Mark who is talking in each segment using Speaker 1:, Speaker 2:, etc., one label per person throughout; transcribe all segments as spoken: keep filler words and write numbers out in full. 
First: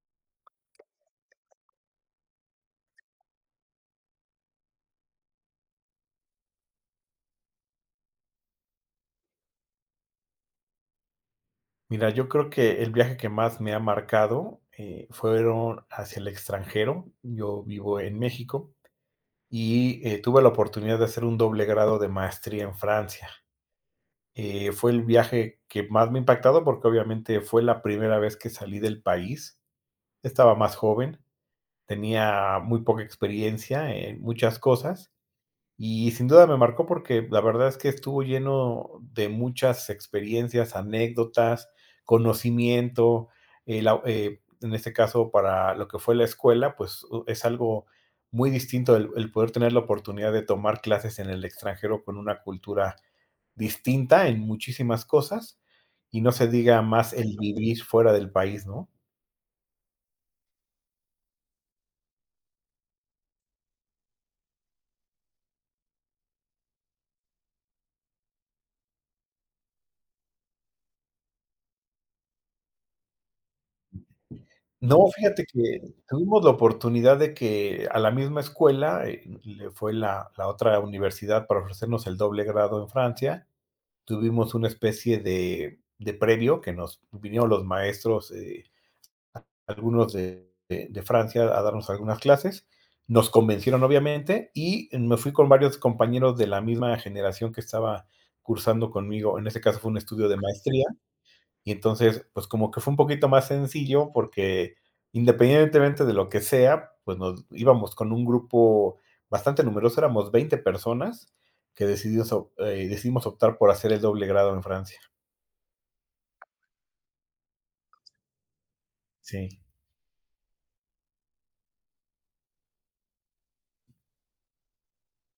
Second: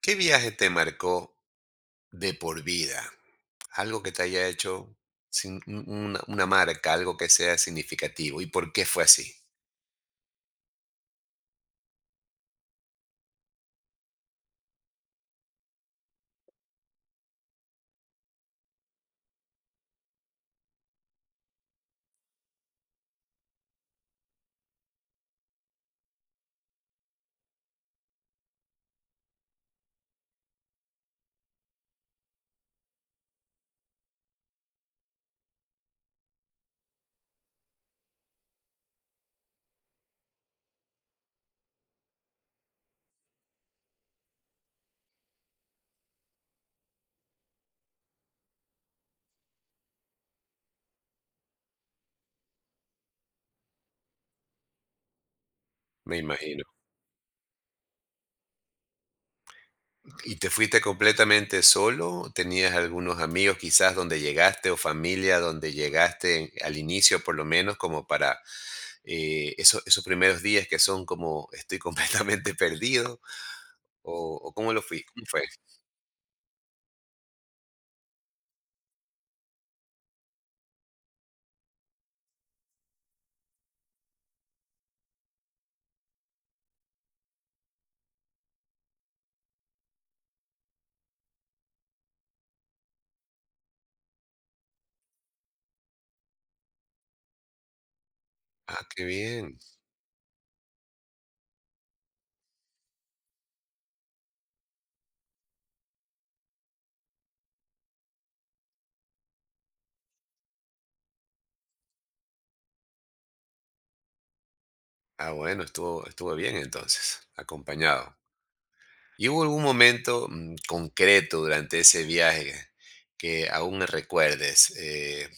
Speaker 1: ¿Qué viaje te marcó de por vida? Algo que te haya hecho sin un una una marca, algo que sea significativo. ¿Y por qué fue así?
Speaker 2: Mira, yo creo que el viaje que más me ha marcado, eh, fueron hacia el extranjero. Yo vivo en México y, eh, tuve la oportunidad de hacer un doble grado de maestría en Francia. Eh, fue el viaje que más me ha impactado, porque obviamente fue la primera vez que salí del país. Estaba más joven, tenía muy poca experiencia en muchas cosas. Y sin duda me marcó porque la verdad es que estuvo lleno de muchas experiencias, anécdotas, conocimiento. Eh, la- eh, en este caso, para lo que fue la escuela, pues u- es algo muy distinto el, el poder tener la oportunidad de tomar clases en el extranjero con una cultura distinta en muchísimas cosas,
Speaker 1: Me
Speaker 2: y no se
Speaker 1: imagino.
Speaker 2: diga más el vivir fuera del país, ¿no?
Speaker 1: ¿Y te fuiste completamente solo? ¿Tenías algunos amigos quizás donde llegaste o familia donde llegaste al inicio por lo menos como para eh, esos, esos primeros días que son como estoy completamente perdido? ¿O, o cómo lo fui?
Speaker 2: No,
Speaker 1: ¿Cómo fue?
Speaker 2: fíjate que tuvimos la oportunidad de que a la misma escuela, eh, le fue la la otra universidad para ofrecernos el doble grado en Francia. Tuvimos una especie de de previo que nos vinieron los maestros, eh, algunos de de de Francia a darnos algunas clases. Nos convencieron, obviamente, y me fui con varios compañeros de la misma generación que estaba
Speaker 1: Ah,
Speaker 2: cursando
Speaker 1: qué
Speaker 2: conmigo. En
Speaker 1: bien.
Speaker 2: este caso, fue un estudio de maestría. Y entonces, pues como que fue un poquito más sencillo porque independientemente de lo que sea, pues nos íbamos con un grupo bastante numeroso, éramos veinte personas que decidimos, op- eh, decidimos optar por hacer el doble grado en Francia.
Speaker 1: Ah, bueno, estuvo, estuvo bien entonces, acompañado. ¿Y hubo
Speaker 2: Sí,
Speaker 1: algún momento mm, concreto durante ese viaje que aún recuerdes? Eh,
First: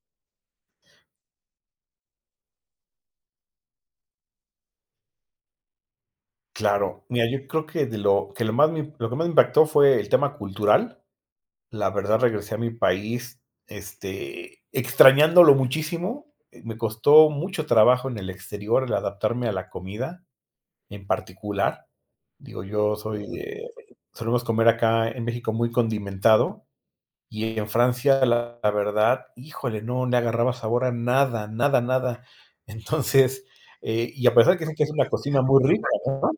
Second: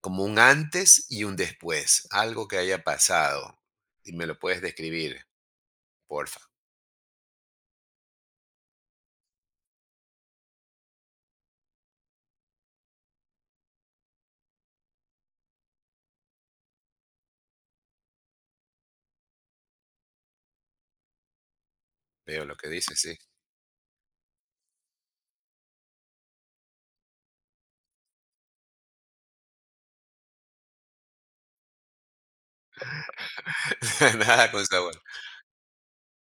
Speaker 1: Como un antes y un después, algo que haya pasado. Y me lo puedes describir, porfa.
Speaker 2: claro. Mira, yo creo que de lo que lo más me- lo que más me impactó fue el tema cultural. La verdad, regresé a mi país, este, extrañándolo muchísimo. Eh, Me costó mucho trabajo en el exterior el adaptarme a la comida en particular.
Speaker 1: Veo lo
Speaker 2: Digo,
Speaker 1: que
Speaker 2: yo
Speaker 1: dices, sí.
Speaker 2: soy de, solemos comer acá en México muy condimentado, y en Francia, la la verdad, híjole, no le agarraba sabor a nada, nada, nada. Entonces, eh, y a
Speaker 1: Nada
Speaker 2: pesar
Speaker 1: con
Speaker 2: que dicen que es
Speaker 1: sabor.
Speaker 2: una cocina muy rica, ¿no?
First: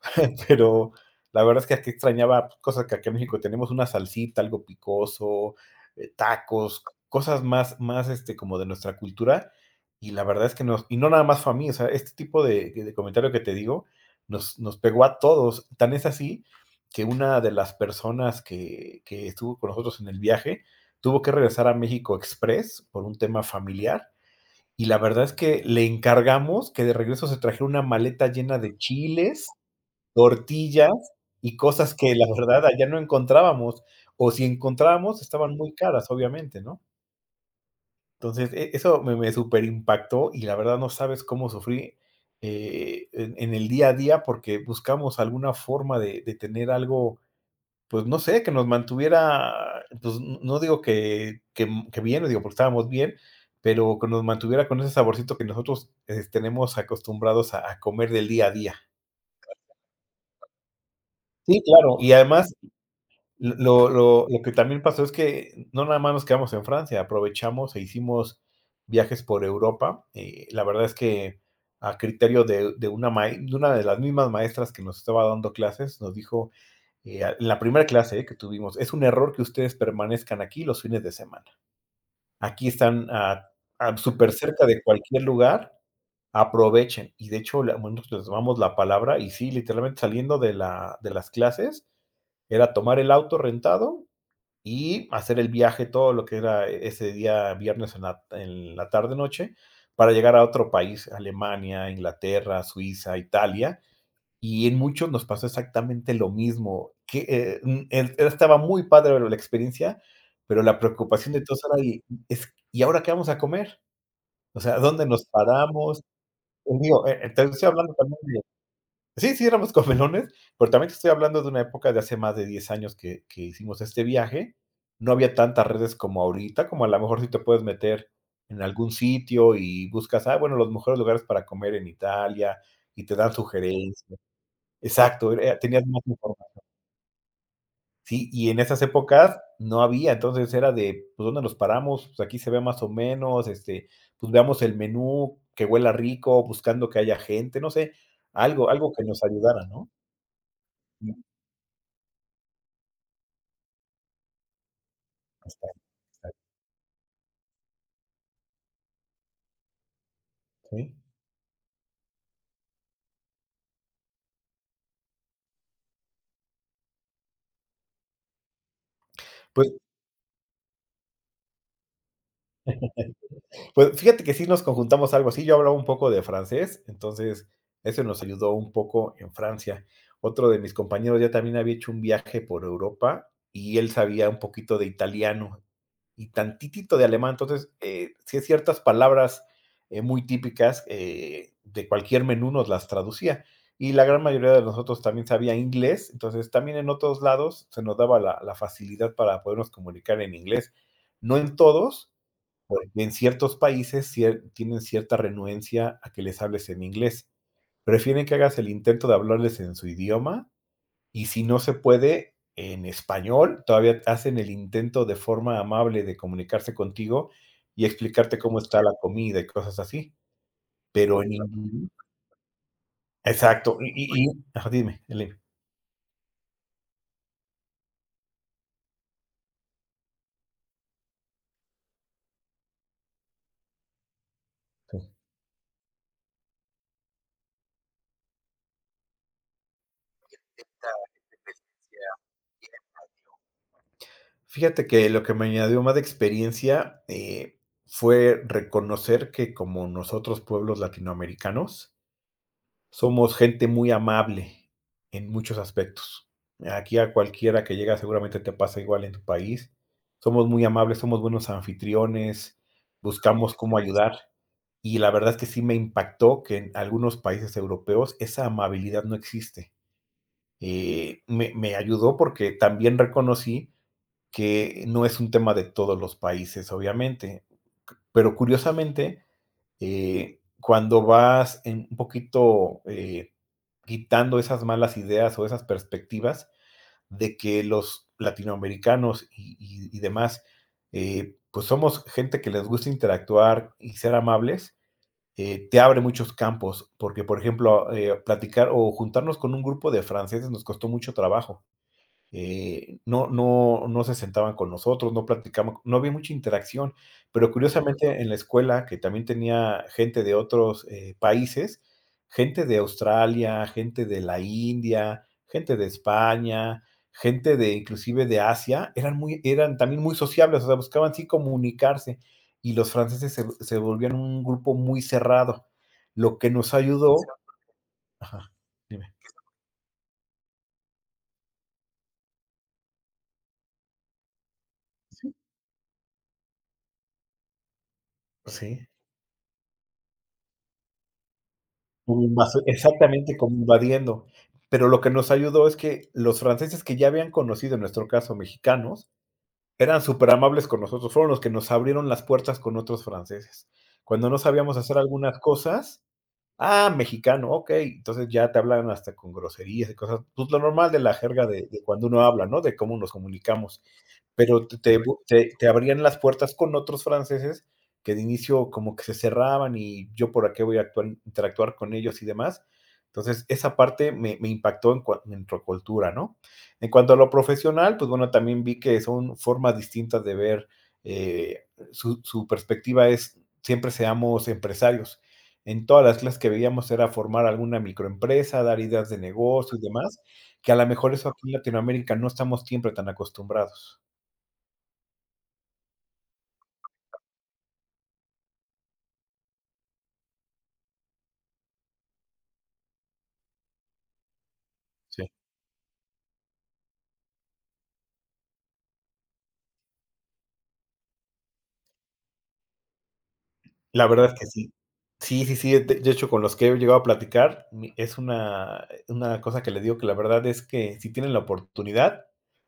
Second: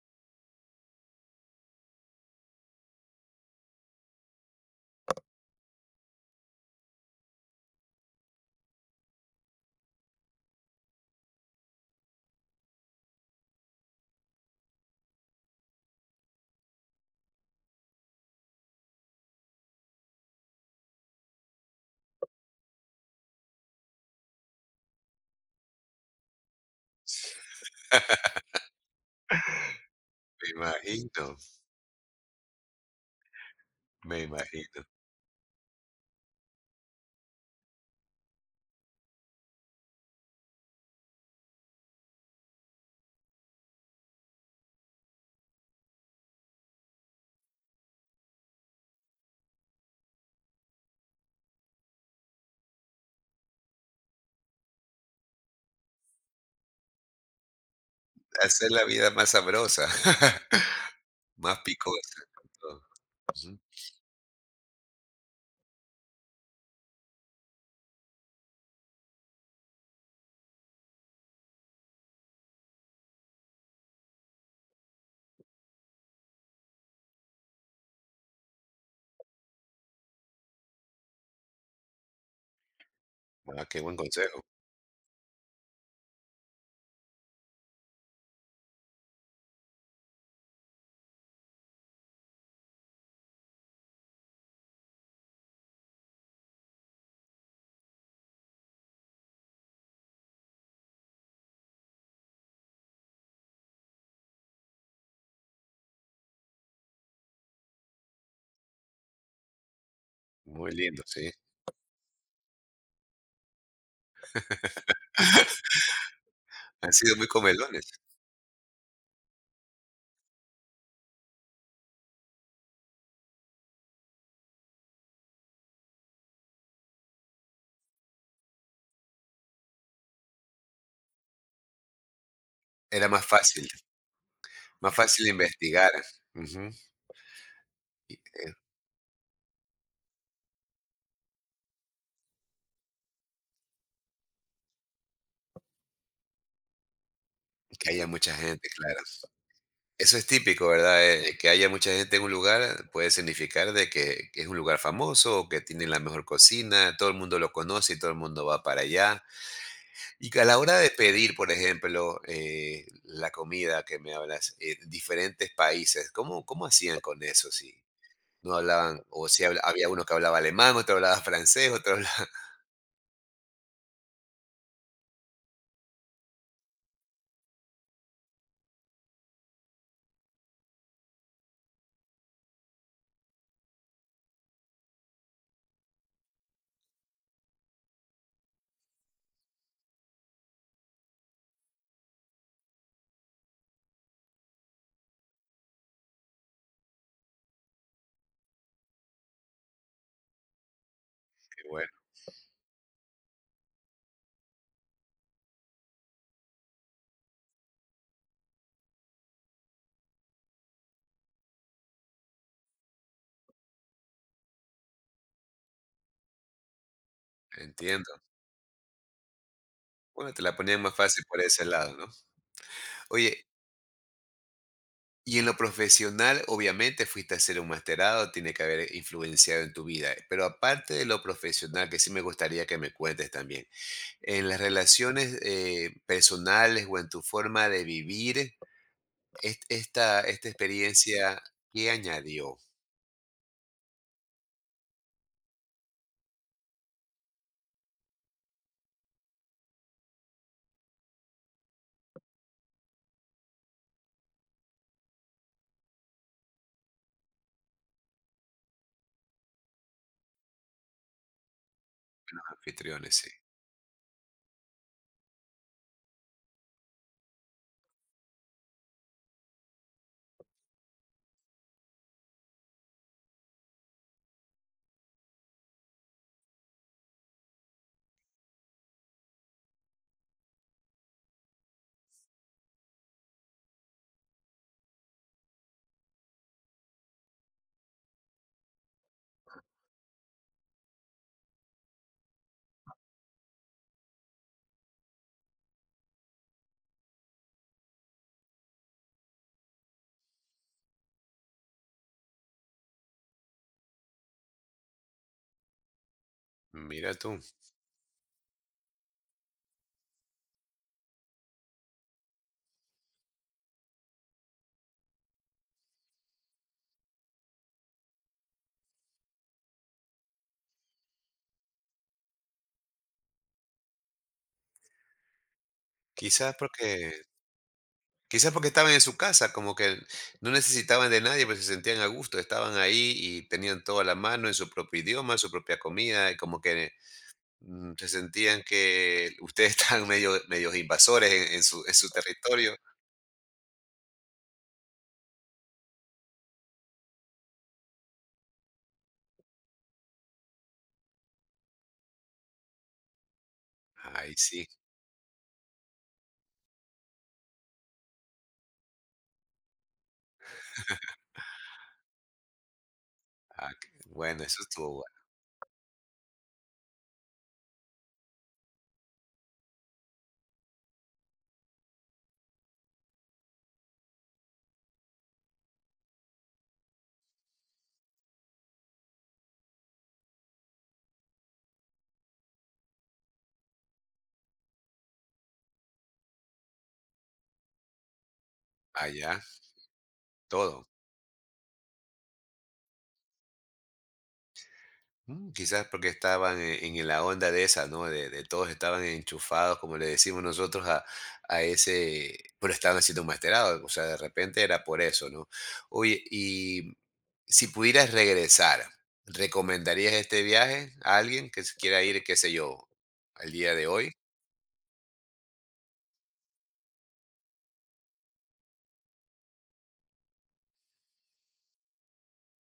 Speaker 2: Pero la verdad es que aquí extrañaba, pues, cosas que aquí en México tenemos, una salsita, algo picoso, eh, tacos, cosas más, más este, como de nuestra cultura. Y la verdad es que nos, y no nada más fue a mí, o sea, este tipo de, de comentario que te digo nos, nos pegó a todos. Tan es así que una de las personas que, que estuvo con nosotros en el viaje tuvo que regresar a México Express por un tema familiar. Y la verdad es que le encargamos que de regreso se trajera una maleta llena de chiles,
Speaker 1: Me
Speaker 2: tortillas
Speaker 1: imagino,
Speaker 2: y cosas que la verdad allá no encontrábamos,
Speaker 1: me
Speaker 2: o si
Speaker 1: imagino.
Speaker 2: encontrábamos estaban muy caras, obviamente, ¿no? Entonces, e- eso me, me super impactó y la verdad no sabes cómo sufrí eh, en, en el día a día porque buscamos alguna forma de, de tener algo, pues no sé, que nos mantuviera, pues, n- no digo que, que, m- que bien, no digo porque estábamos bien, pero que nos mantuviera con ese saborcito que nosotros eh, tenemos acostumbrados a, a comer del día a
Speaker 1: Hacer
Speaker 2: día.
Speaker 1: la vida más sabrosa, más
Speaker 2: Sí, claro, y
Speaker 1: picosa, con
Speaker 2: además
Speaker 1: todo. Ujú.
Speaker 2: Lo lo lo que también pasó es que no nada más nos quedamos en Francia, aprovechamos e hicimos viajes por Europa, eh, la verdad es que a criterio de de una ma de una de las mismas maestras que nos estaba dando clases, nos dijo, eh, a- en la primera clase, eh, que tuvimos: "Es un error que ustedes permanezcan aquí los fines de semana. Aquí están a
Speaker 1: Ah, qué
Speaker 2: a
Speaker 1: buen
Speaker 2: súper
Speaker 1: consejo.
Speaker 2: cerca de cualquier lugar, aprovechen". Y de hecho, la bueno, nosotros les tomamos la palabra y sí, literalmente saliendo de la de las clases, era tomar el auto rentado y hacer el viaje, todo lo que era e ese día viernes en la en la tarde noche, para llegar a otro país, Alemania, Inglaterra, Suiza, Italia, y en muchos nos pasó exactamente lo mismo, que, eh, mm, es estaba muy padre la experiencia, pero
Speaker 1: Muy
Speaker 2: la
Speaker 1: lindo, sí.
Speaker 2: preocupación de todos era, y es, ¿y ahora qué vamos a comer? O sea, ¿dónde nos paramos? Y
Speaker 1: Han
Speaker 2: digo,
Speaker 1: sido
Speaker 2: eh,
Speaker 1: muy
Speaker 2: eh, te estoy
Speaker 1: comelones.
Speaker 2: hablando también de, sí, sí, éramos comelones, pero también te estoy hablando de una época de hace más de diez años que que hicimos este viaje. No había tantas redes como ahorita, como a lo mejor si te puedes meter en algún sitio y buscas, ah, bueno, los mejores lugares para comer en Italia y
Speaker 1: Era
Speaker 2: te
Speaker 1: más
Speaker 2: dan
Speaker 1: fácil,
Speaker 2: sugerencias.
Speaker 1: más fácil
Speaker 2: Exacto, era, tenías
Speaker 1: investigar.
Speaker 2: más información.
Speaker 1: Ujú.
Speaker 2: Sí, y
Speaker 1: Eh,
Speaker 2: en esas épocas no había, entonces era de, pues, ¿dónde nos paramos? Pues, aquí se ve más o menos, este, pues, veamos el menú, que huela rico, buscando que haya gente, no
Speaker 1: que
Speaker 2: sé,
Speaker 1: haya mucha gente,
Speaker 2: algo algo
Speaker 1: claro.
Speaker 2: que nos ayudara, ¿no?
Speaker 1: Eso es típico, ¿verdad?
Speaker 2: Mm,
Speaker 1: Eh, que haya mucha gente en un lugar puede significar de que, que es un lugar famoso, que
Speaker 2: exacto,
Speaker 1: tiene la mejor
Speaker 2: exacto,
Speaker 1: cocina, todo el mundo lo conoce y todo el mundo va para allá. Y que a la hora de
Speaker 2: sí.
Speaker 1: pedir, por ejemplo, eh, la comida que me hablas, eh, diferentes países, ¿cómo, cómo hacían con eso si no hablaban, o si habla-
Speaker 2: Pues
Speaker 1: había uno que hablaba alemán, otro hablaba francés, otro hablaba...
Speaker 2: pues, fíjate que sí nos conjuntamos algo así, yo hablaba un poco de francés, entonces eso nos ayudó un poco en Francia. Otro de mis compañeros ya también había hecho un viaje por Europa y él sabía un poquito de italiano, y tantitito de alemán. Entonces, eh, sí, ciertas palabras eh, muy típicas eh, de cualquier menú nos las traducía. Y la gran mayoría de nosotros también sabía inglés, entonces también en otros lados se nos daba la, la facilidad para podernos comunicar en inglés. No en
Speaker 1: Bueno,
Speaker 2: todos, porque en ciertos países cier- tienen cierta renuencia a que les hables en inglés. Prefieren que hagas el intento de hablarles en su idioma y si no se puede en español, todavía hacen el intento de forma amable de comunicarse contigo y
Speaker 1: entiendo.
Speaker 2: explicarte cómo está la comida y cosas así,
Speaker 1: Bueno, te la ponían más fácil
Speaker 2: pero
Speaker 1: por
Speaker 2: en
Speaker 1: ese
Speaker 2: Ujú.
Speaker 1: lado, ¿no? Oye,
Speaker 2: Exacto, y y y ajá, dime, dime.
Speaker 1: y en lo profesional, obviamente, fuiste a hacer un masterado, tiene que haber influenciado en tu vida. Pero aparte de lo profesional, que sí me gustaría que me cuentes también, en las
Speaker 2: Sí.
Speaker 1: relaciones eh, personales o en tu forma de vivir, est- esta, esta experiencia, ¿qué añadió
Speaker 2: Fíjate que lo que me añadió más de experiencia, eh, fue reconocer que como nosotros, pueblos latinoamericanos, somos gente muy amable en muchos aspectos. Aquí a cualquiera que llega seguramente te pasa igual en tu país. Somos muy amables, somos buenos anfitriones,
Speaker 1: anfitriones? Sí.
Speaker 2: buscamos cómo ayudar. Y la verdad es que sí me impactó que en algunos países europeos esa amabilidad no existe. Eh, me, me ayudó porque también reconocí que no es un tema de todos los países, obviamente. Pero curiosamente, eh, cuando vas en un poquito, eh, quitando esas malas ideas o esas perspectivas de que los latinoamericanos y, y- y demás, eh, pues somos gente que les gusta interactuar y ser amables, eh, te abre muchos campos, porque por ejemplo, eh, platicar o juntarnos con un grupo de franceses nos costó mucho trabajo, eh, no, no, no se sentaban con nosotros, no platicaban, no había mucha interacción,
Speaker 1: Mira tú,
Speaker 2: pero curiosamente en la escuela, que también tenía gente de otros eh, países, gente de Australia, gente de la India, gente de España, gente de inclusive de Asia, eran muy, eran también muy sociables, o sea, buscaban sí comunicarse y los franceses se, se volvían un grupo muy cerrado, lo que
Speaker 1: quizás
Speaker 2: nos ayudó.
Speaker 1: porque,
Speaker 2: Ajá,
Speaker 1: quizás porque estaban en
Speaker 2: dime.
Speaker 1: su casa, como que no necesitaban de nadie, pues se sentían a gusto, estaban ahí y tenían todo a la mano en su propio idioma, su propia comida, y como que Mm, ¿Se sentían
Speaker 2: Sí.
Speaker 1: que ustedes estaban medio medios invasores en en su en su
Speaker 2: Invasi
Speaker 1: territorio?
Speaker 2: Exactamente, como invadiendo. Pero lo que nos ayudó es que los franceses que ya habían conocido, en nuestro caso, mexicanos, eran súper amables con nosotros, fueron los que nos abrieron las puertas con otros franceses. Cuando
Speaker 1: Ay,
Speaker 2: no
Speaker 1: sí.
Speaker 2: sabíamos hacer algunas cosas, ah, mexicano, okey. Entonces, ya te hablan hasta con groserías y cosas, pues, lo normal de la jerga de de cuando uno habla, ¿no? De cómo nos
Speaker 1: Ah,
Speaker 2: comunicamos.
Speaker 1: qué bueno, eso
Speaker 2: Pero te
Speaker 1: estuvo
Speaker 2: te
Speaker 1: bueno.
Speaker 2: Correcto. Te te abrían las puertas con otros franceses que de inicio como que se cerraban y yo por aquí voy a actuar interactuar con ellos y demás. Entonces, esa parte me me impactó en cua en tu cultura, ¿no? En cuanto a lo profesional, pues, bueno, también vi que son formas distintas de ver, eh, su su perspectiva es siempre seamos empresarios. En todas las clases que veíamos era formar alguna microempresa, dar ideas de
Speaker 1: Allá,
Speaker 2: negocio y demás, que a
Speaker 1: todo.
Speaker 2: la mejor eso aquí en Latinoamérica no estamos siempre tan acostumbrados.
Speaker 1: Mm, quizás porque estaban en en la onda de esa, ¿no? De de todos estaban enchufados, como le decimos nosotros, a a ese, pero estaban haciendo un masterado, o sea, de repente era por
Speaker 2: Sí.
Speaker 1: eso, ¿no? Oye, y si pudieras regresar, ¿recomendarías este viaje a alguien que se quiera ir, qué sé yo, al día de
Speaker 2: La
Speaker 1: hoy?
Speaker 2: verdad es que sí. Sí, sí, sí, de de hecho, con los que he llegado a platicar, mi es una una cosa que les digo que la verdad es que si tienen la oportunidad,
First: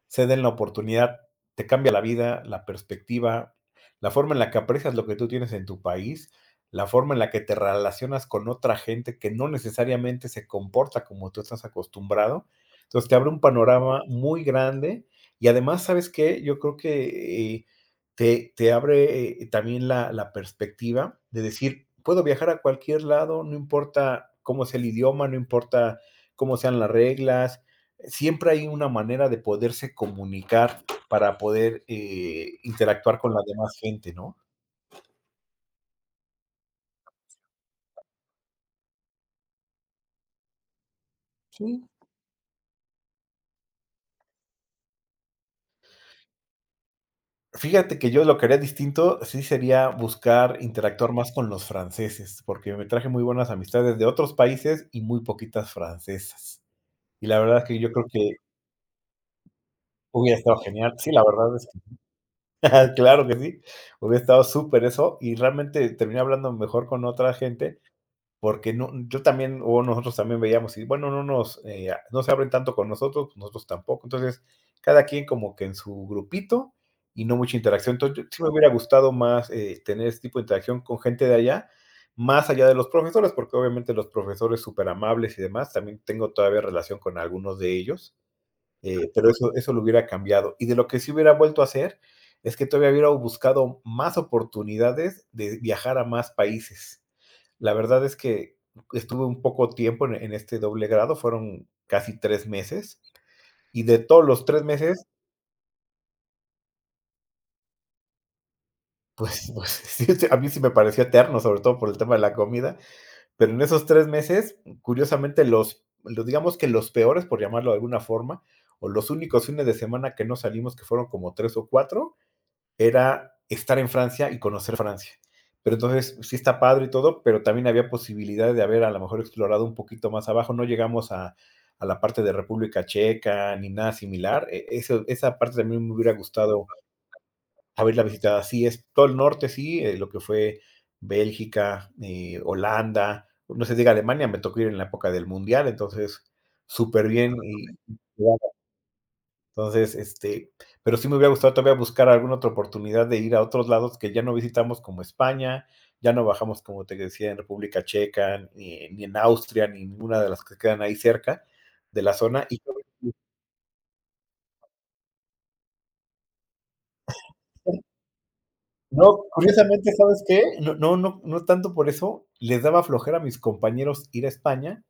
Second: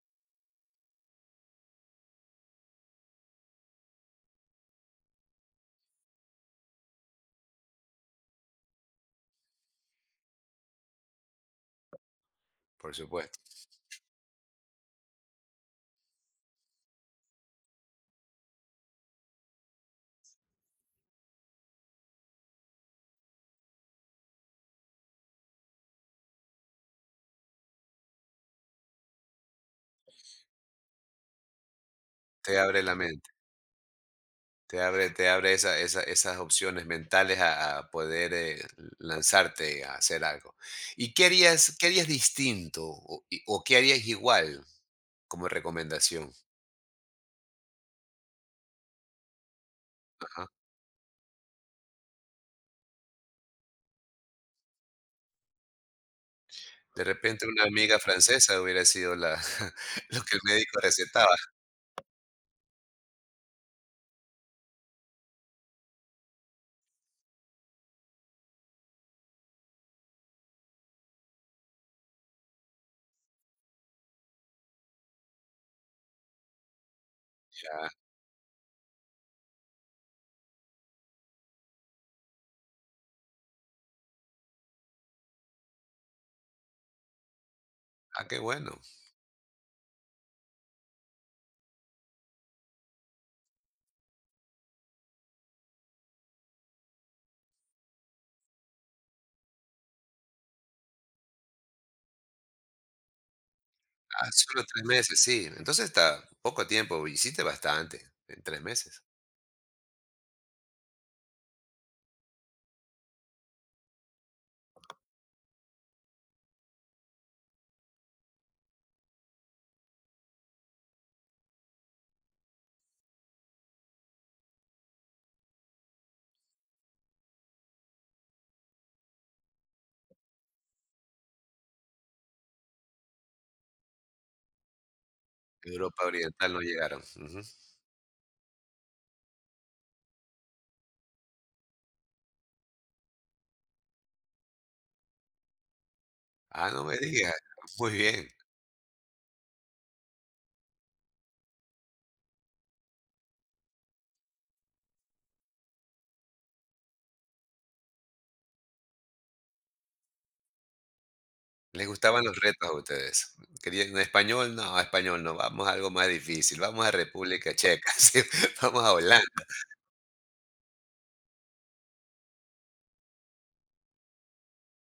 Speaker 2: se den la oportunidad, te cambia la vida, la perspectiva, la forma en la que aprecias lo que tú tienes en tu país, la forma en la que te relacionas con otra gente que no necesariamente se comporta como tú estás acostumbrado.
Speaker 1: Por
Speaker 2: Entonces, te abre
Speaker 1: supuesto,
Speaker 2: un panorama muy grande y además, ¿sabes qué? Yo creo que, eh te te abre, eh, también la la perspectiva de decir: "Puedo viajar a cualquier lado, no importa cómo sea el idioma, no importa cómo sean las reglas. Siempre hay una manera de poderse comunicar para poder, eh,
Speaker 1: te abre la
Speaker 2: interactuar
Speaker 1: mente.
Speaker 2: con la demás gente", ¿no?
Speaker 1: Te abre, te abre esa, esa- esas opciones mentales a, a poder eh, lanzarte a hacer algo. ¿Y qué harías, qué
Speaker 2: Sí.
Speaker 1: harías distinto o, y- o qué harías igual como recomendación?
Speaker 2: Fíjate que yo lo que haría distinto, sí sería
Speaker 1: Ajá.
Speaker 2: buscar interactuar más con los franceses, porque me traje muy buenas amistades de otros países y muy poquitas francesas.
Speaker 1: De
Speaker 2: Y la
Speaker 1: repente
Speaker 2: verdad
Speaker 1: una
Speaker 2: es que yo
Speaker 1: amiga
Speaker 2: creo que
Speaker 1: francesa hubiera sido la, lo
Speaker 2: hubiera
Speaker 1: que el
Speaker 2: estado
Speaker 1: médico
Speaker 2: genial. Sí, la
Speaker 1: recetaba.
Speaker 2: verdad es Claro que sí, hubiera estado súper eso, y realmente terminé hablando mejor con otra gente, porque no yo también, o nosotros también veíamos, y bueno, no nos, eh, no se abren tanto con nosotros, nosotros tampoco. Entonces, cada quien como que en su grupito y no mucha
Speaker 1: Ah,
Speaker 2: interacción. Entonces, yo sí me hubiera gustado más eh, tener este tipo de interacción con gente de allá, más allá de los profesores, porque obviamente los profesores súper amables y demás, también tengo todavía relación con algunos de ellos
Speaker 1: ah, qué bueno.
Speaker 2: eh, pero eso, eso lo hubiera cambiado. Y de lo que sí hubiera vuelto a hacer es que todavía hubiera buscado más oportunidades de viajar a más países. La verdad es que estuve un poco tiempo en, en este doble grado, fueron casi tres meses, y de todos
Speaker 1: Ah,
Speaker 2: los tres
Speaker 1: solo tres
Speaker 2: meses,
Speaker 1: meses, sí. Entonces está poco tiempo, hiciste bastante en tres meses.
Speaker 2: pues, pues sí, sí, a mí sí me pareció eterno, sobre todo por el tema de la comida, pero en esos tres meses, curiosamente, los, los digamos que los peores, por llamarlo de alguna forma, o los únicos fines de semana que no salimos, que fueron como tres o cuatro, era estar en Francia y conocer Francia. Pero entonces sí está padre y todo, pero también había posibilidades de haber a lo mejor explorado un poquito más abajo. No llegamos a, a la parte de República Checa ni nada similar. E- Eso, esa parte también me
Speaker 1: Europa
Speaker 2: hubiera
Speaker 1: Oriental no
Speaker 2: gustado
Speaker 1: llegaron. Ujú.
Speaker 2: haberla visitado. Así es, todo el norte sí, eh, lo que fue Bélgica, eh, Holanda, no se diga Alemania, me tocó ir en la época del Mundial, entonces
Speaker 1: Ah, no me
Speaker 2: súper bien
Speaker 1: digas.
Speaker 2: y
Speaker 1: Muy bien.
Speaker 2: entonces, este, pero sí me hubiera gustado todavía buscar alguna otra oportunidad de ir a otros lados que ya no visitamos como España, ya no bajamos, como te decía, en República Checa, ni, ni en Austria, ni ninguna de las que quedan ahí cerca
Speaker 1: Les
Speaker 2: de la
Speaker 1: gustaban los
Speaker 2: zona. Y
Speaker 1: retos a ustedes. Querían español, no, español no, vamos a algo más difícil, vamos a República Checa, sí, vamos a
Speaker 2: no,
Speaker 1: Holanda,
Speaker 2: curiosamente, ¿sabes qué? No, no, no, no tanto por eso, les daba flojera a mis compañeros ir a España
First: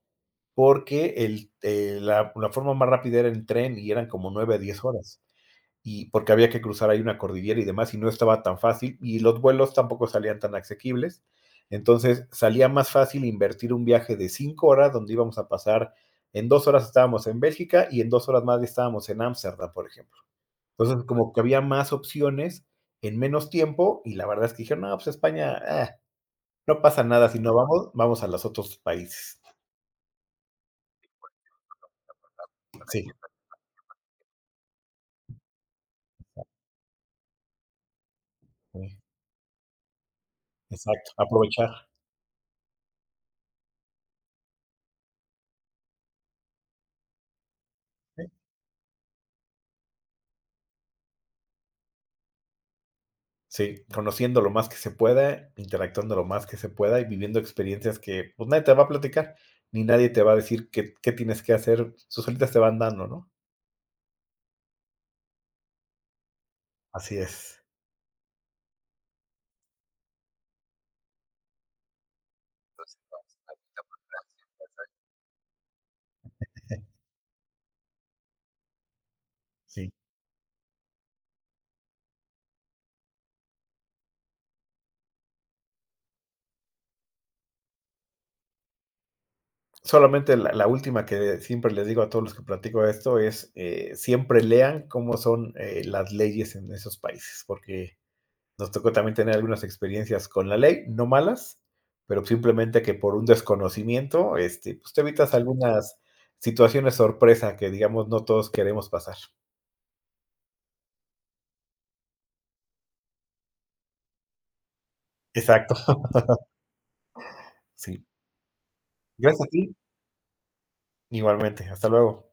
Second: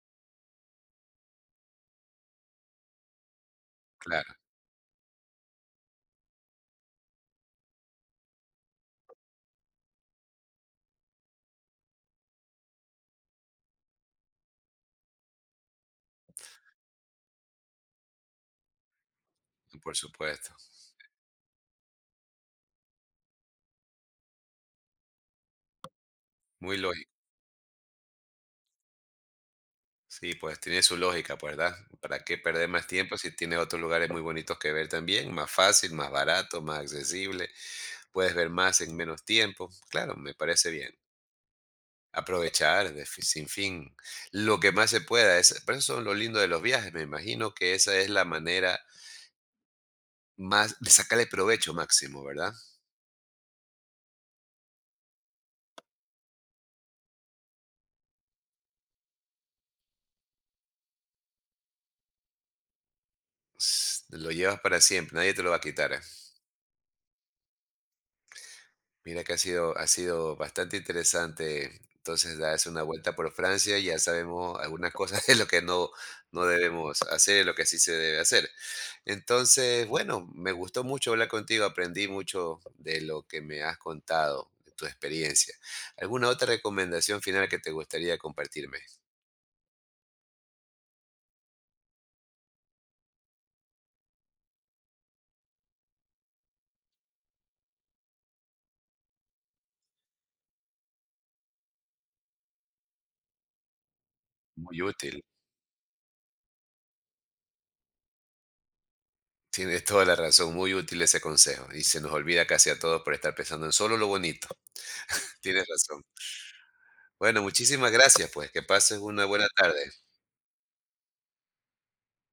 Speaker 2: porque el, eh, la, la forma más rápida era en tren y eran como
Speaker 1: claro,
Speaker 2: nueve a diez horas. Y porque había que cruzar ahí una cordillera y demás, y no estaba tan fácil, y los vuelos tampoco salían tan asequibles. Entonces salía más fácil invertir un viaje de cinco horas donde íbamos a pasar, en dos horas estábamos en Bélgica y en dos horas más estábamos en Ámsterdam, por
Speaker 1: por
Speaker 2: ejemplo.
Speaker 1: supuesto,
Speaker 2: Entonces como que había más opciones en menos tiempo y la verdad es que dijeron, no, pues España, ah,
Speaker 1: muy
Speaker 2: no pasa
Speaker 1: lógico.
Speaker 2: nada, si no vamos, vamos a los otros países.
Speaker 1: Sí, pues tiene su lógica, pues, ¿verdad? ¿Para qué perder más
Speaker 2: Sí,
Speaker 1: tiempo si tiene otros lugares muy bonitos que ver también? Más fácil, más barato, más accesible, puedes ver más
Speaker 2: sí,
Speaker 1: en menos tiempo. Claro, me parece bien.
Speaker 2: exacto, aprovechar.
Speaker 1: Aprovechar de fi- sin fin lo que más se pueda. Es, por eso son lo lindo de los viajes, me imagino que esa es la manera más de sacarle provecho máximo, ¿verdad?
Speaker 2: Sí, conociendo lo más que se pueda, interactuando lo más que se pueda y viviendo experiencias que, pues, nadie te va a platicar, ni nadie te va a decir qué qué tienes que hacer, sus solitas te van dando, ¿no?
Speaker 1: S- Lo llevas para siempre, nadie te lo va a quitar. eh.
Speaker 2: Así es,
Speaker 1: Mira que ha sido, ha sido bastante interesante. Entonces, das una vuelta por Francia, y ya sabemos algunas cosas de lo que no, no debemos hacer y lo que sí se debe hacer. Entonces,
Speaker 2: sí.
Speaker 1: bueno, me gustó mucho hablar contigo, aprendí mucho de lo que me has contado, de tu experiencia. ¿Alguna otra recomendación final que te gustaría compartirme?
Speaker 2: Solamente la la última que siempre les digo a todos los que platico esto es, eh, siempre lean cómo son, eh, las leyes en esos países, porque nos tocó también tener algunas experiencias con la ley, no malas, pero simplemente que por un desconocimiento, este,
Speaker 1: Muy
Speaker 2: pues te
Speaker 1: útil.
Speaker 2: evitas algunas situaciones sorpresa que, digamos, no todos queremos pasar.
Speaker 1: Tienes toda la razón, muy útil ese consejo. Y se nos olvida casi a todos por estar pensando en solo lo bonito. Tienes
Speaker 2: Exacto,
Speaker 1: razón. Bueno, muchísimas
Speaker 2: sí.
Speaker 1: gracias, pues, que pases una
Speaker 2: Gracias
Speaker 1: buena
Speaker 2: a ti.
Speaker 1: tarde.
Speaker 2: Igualmente, hasta luego.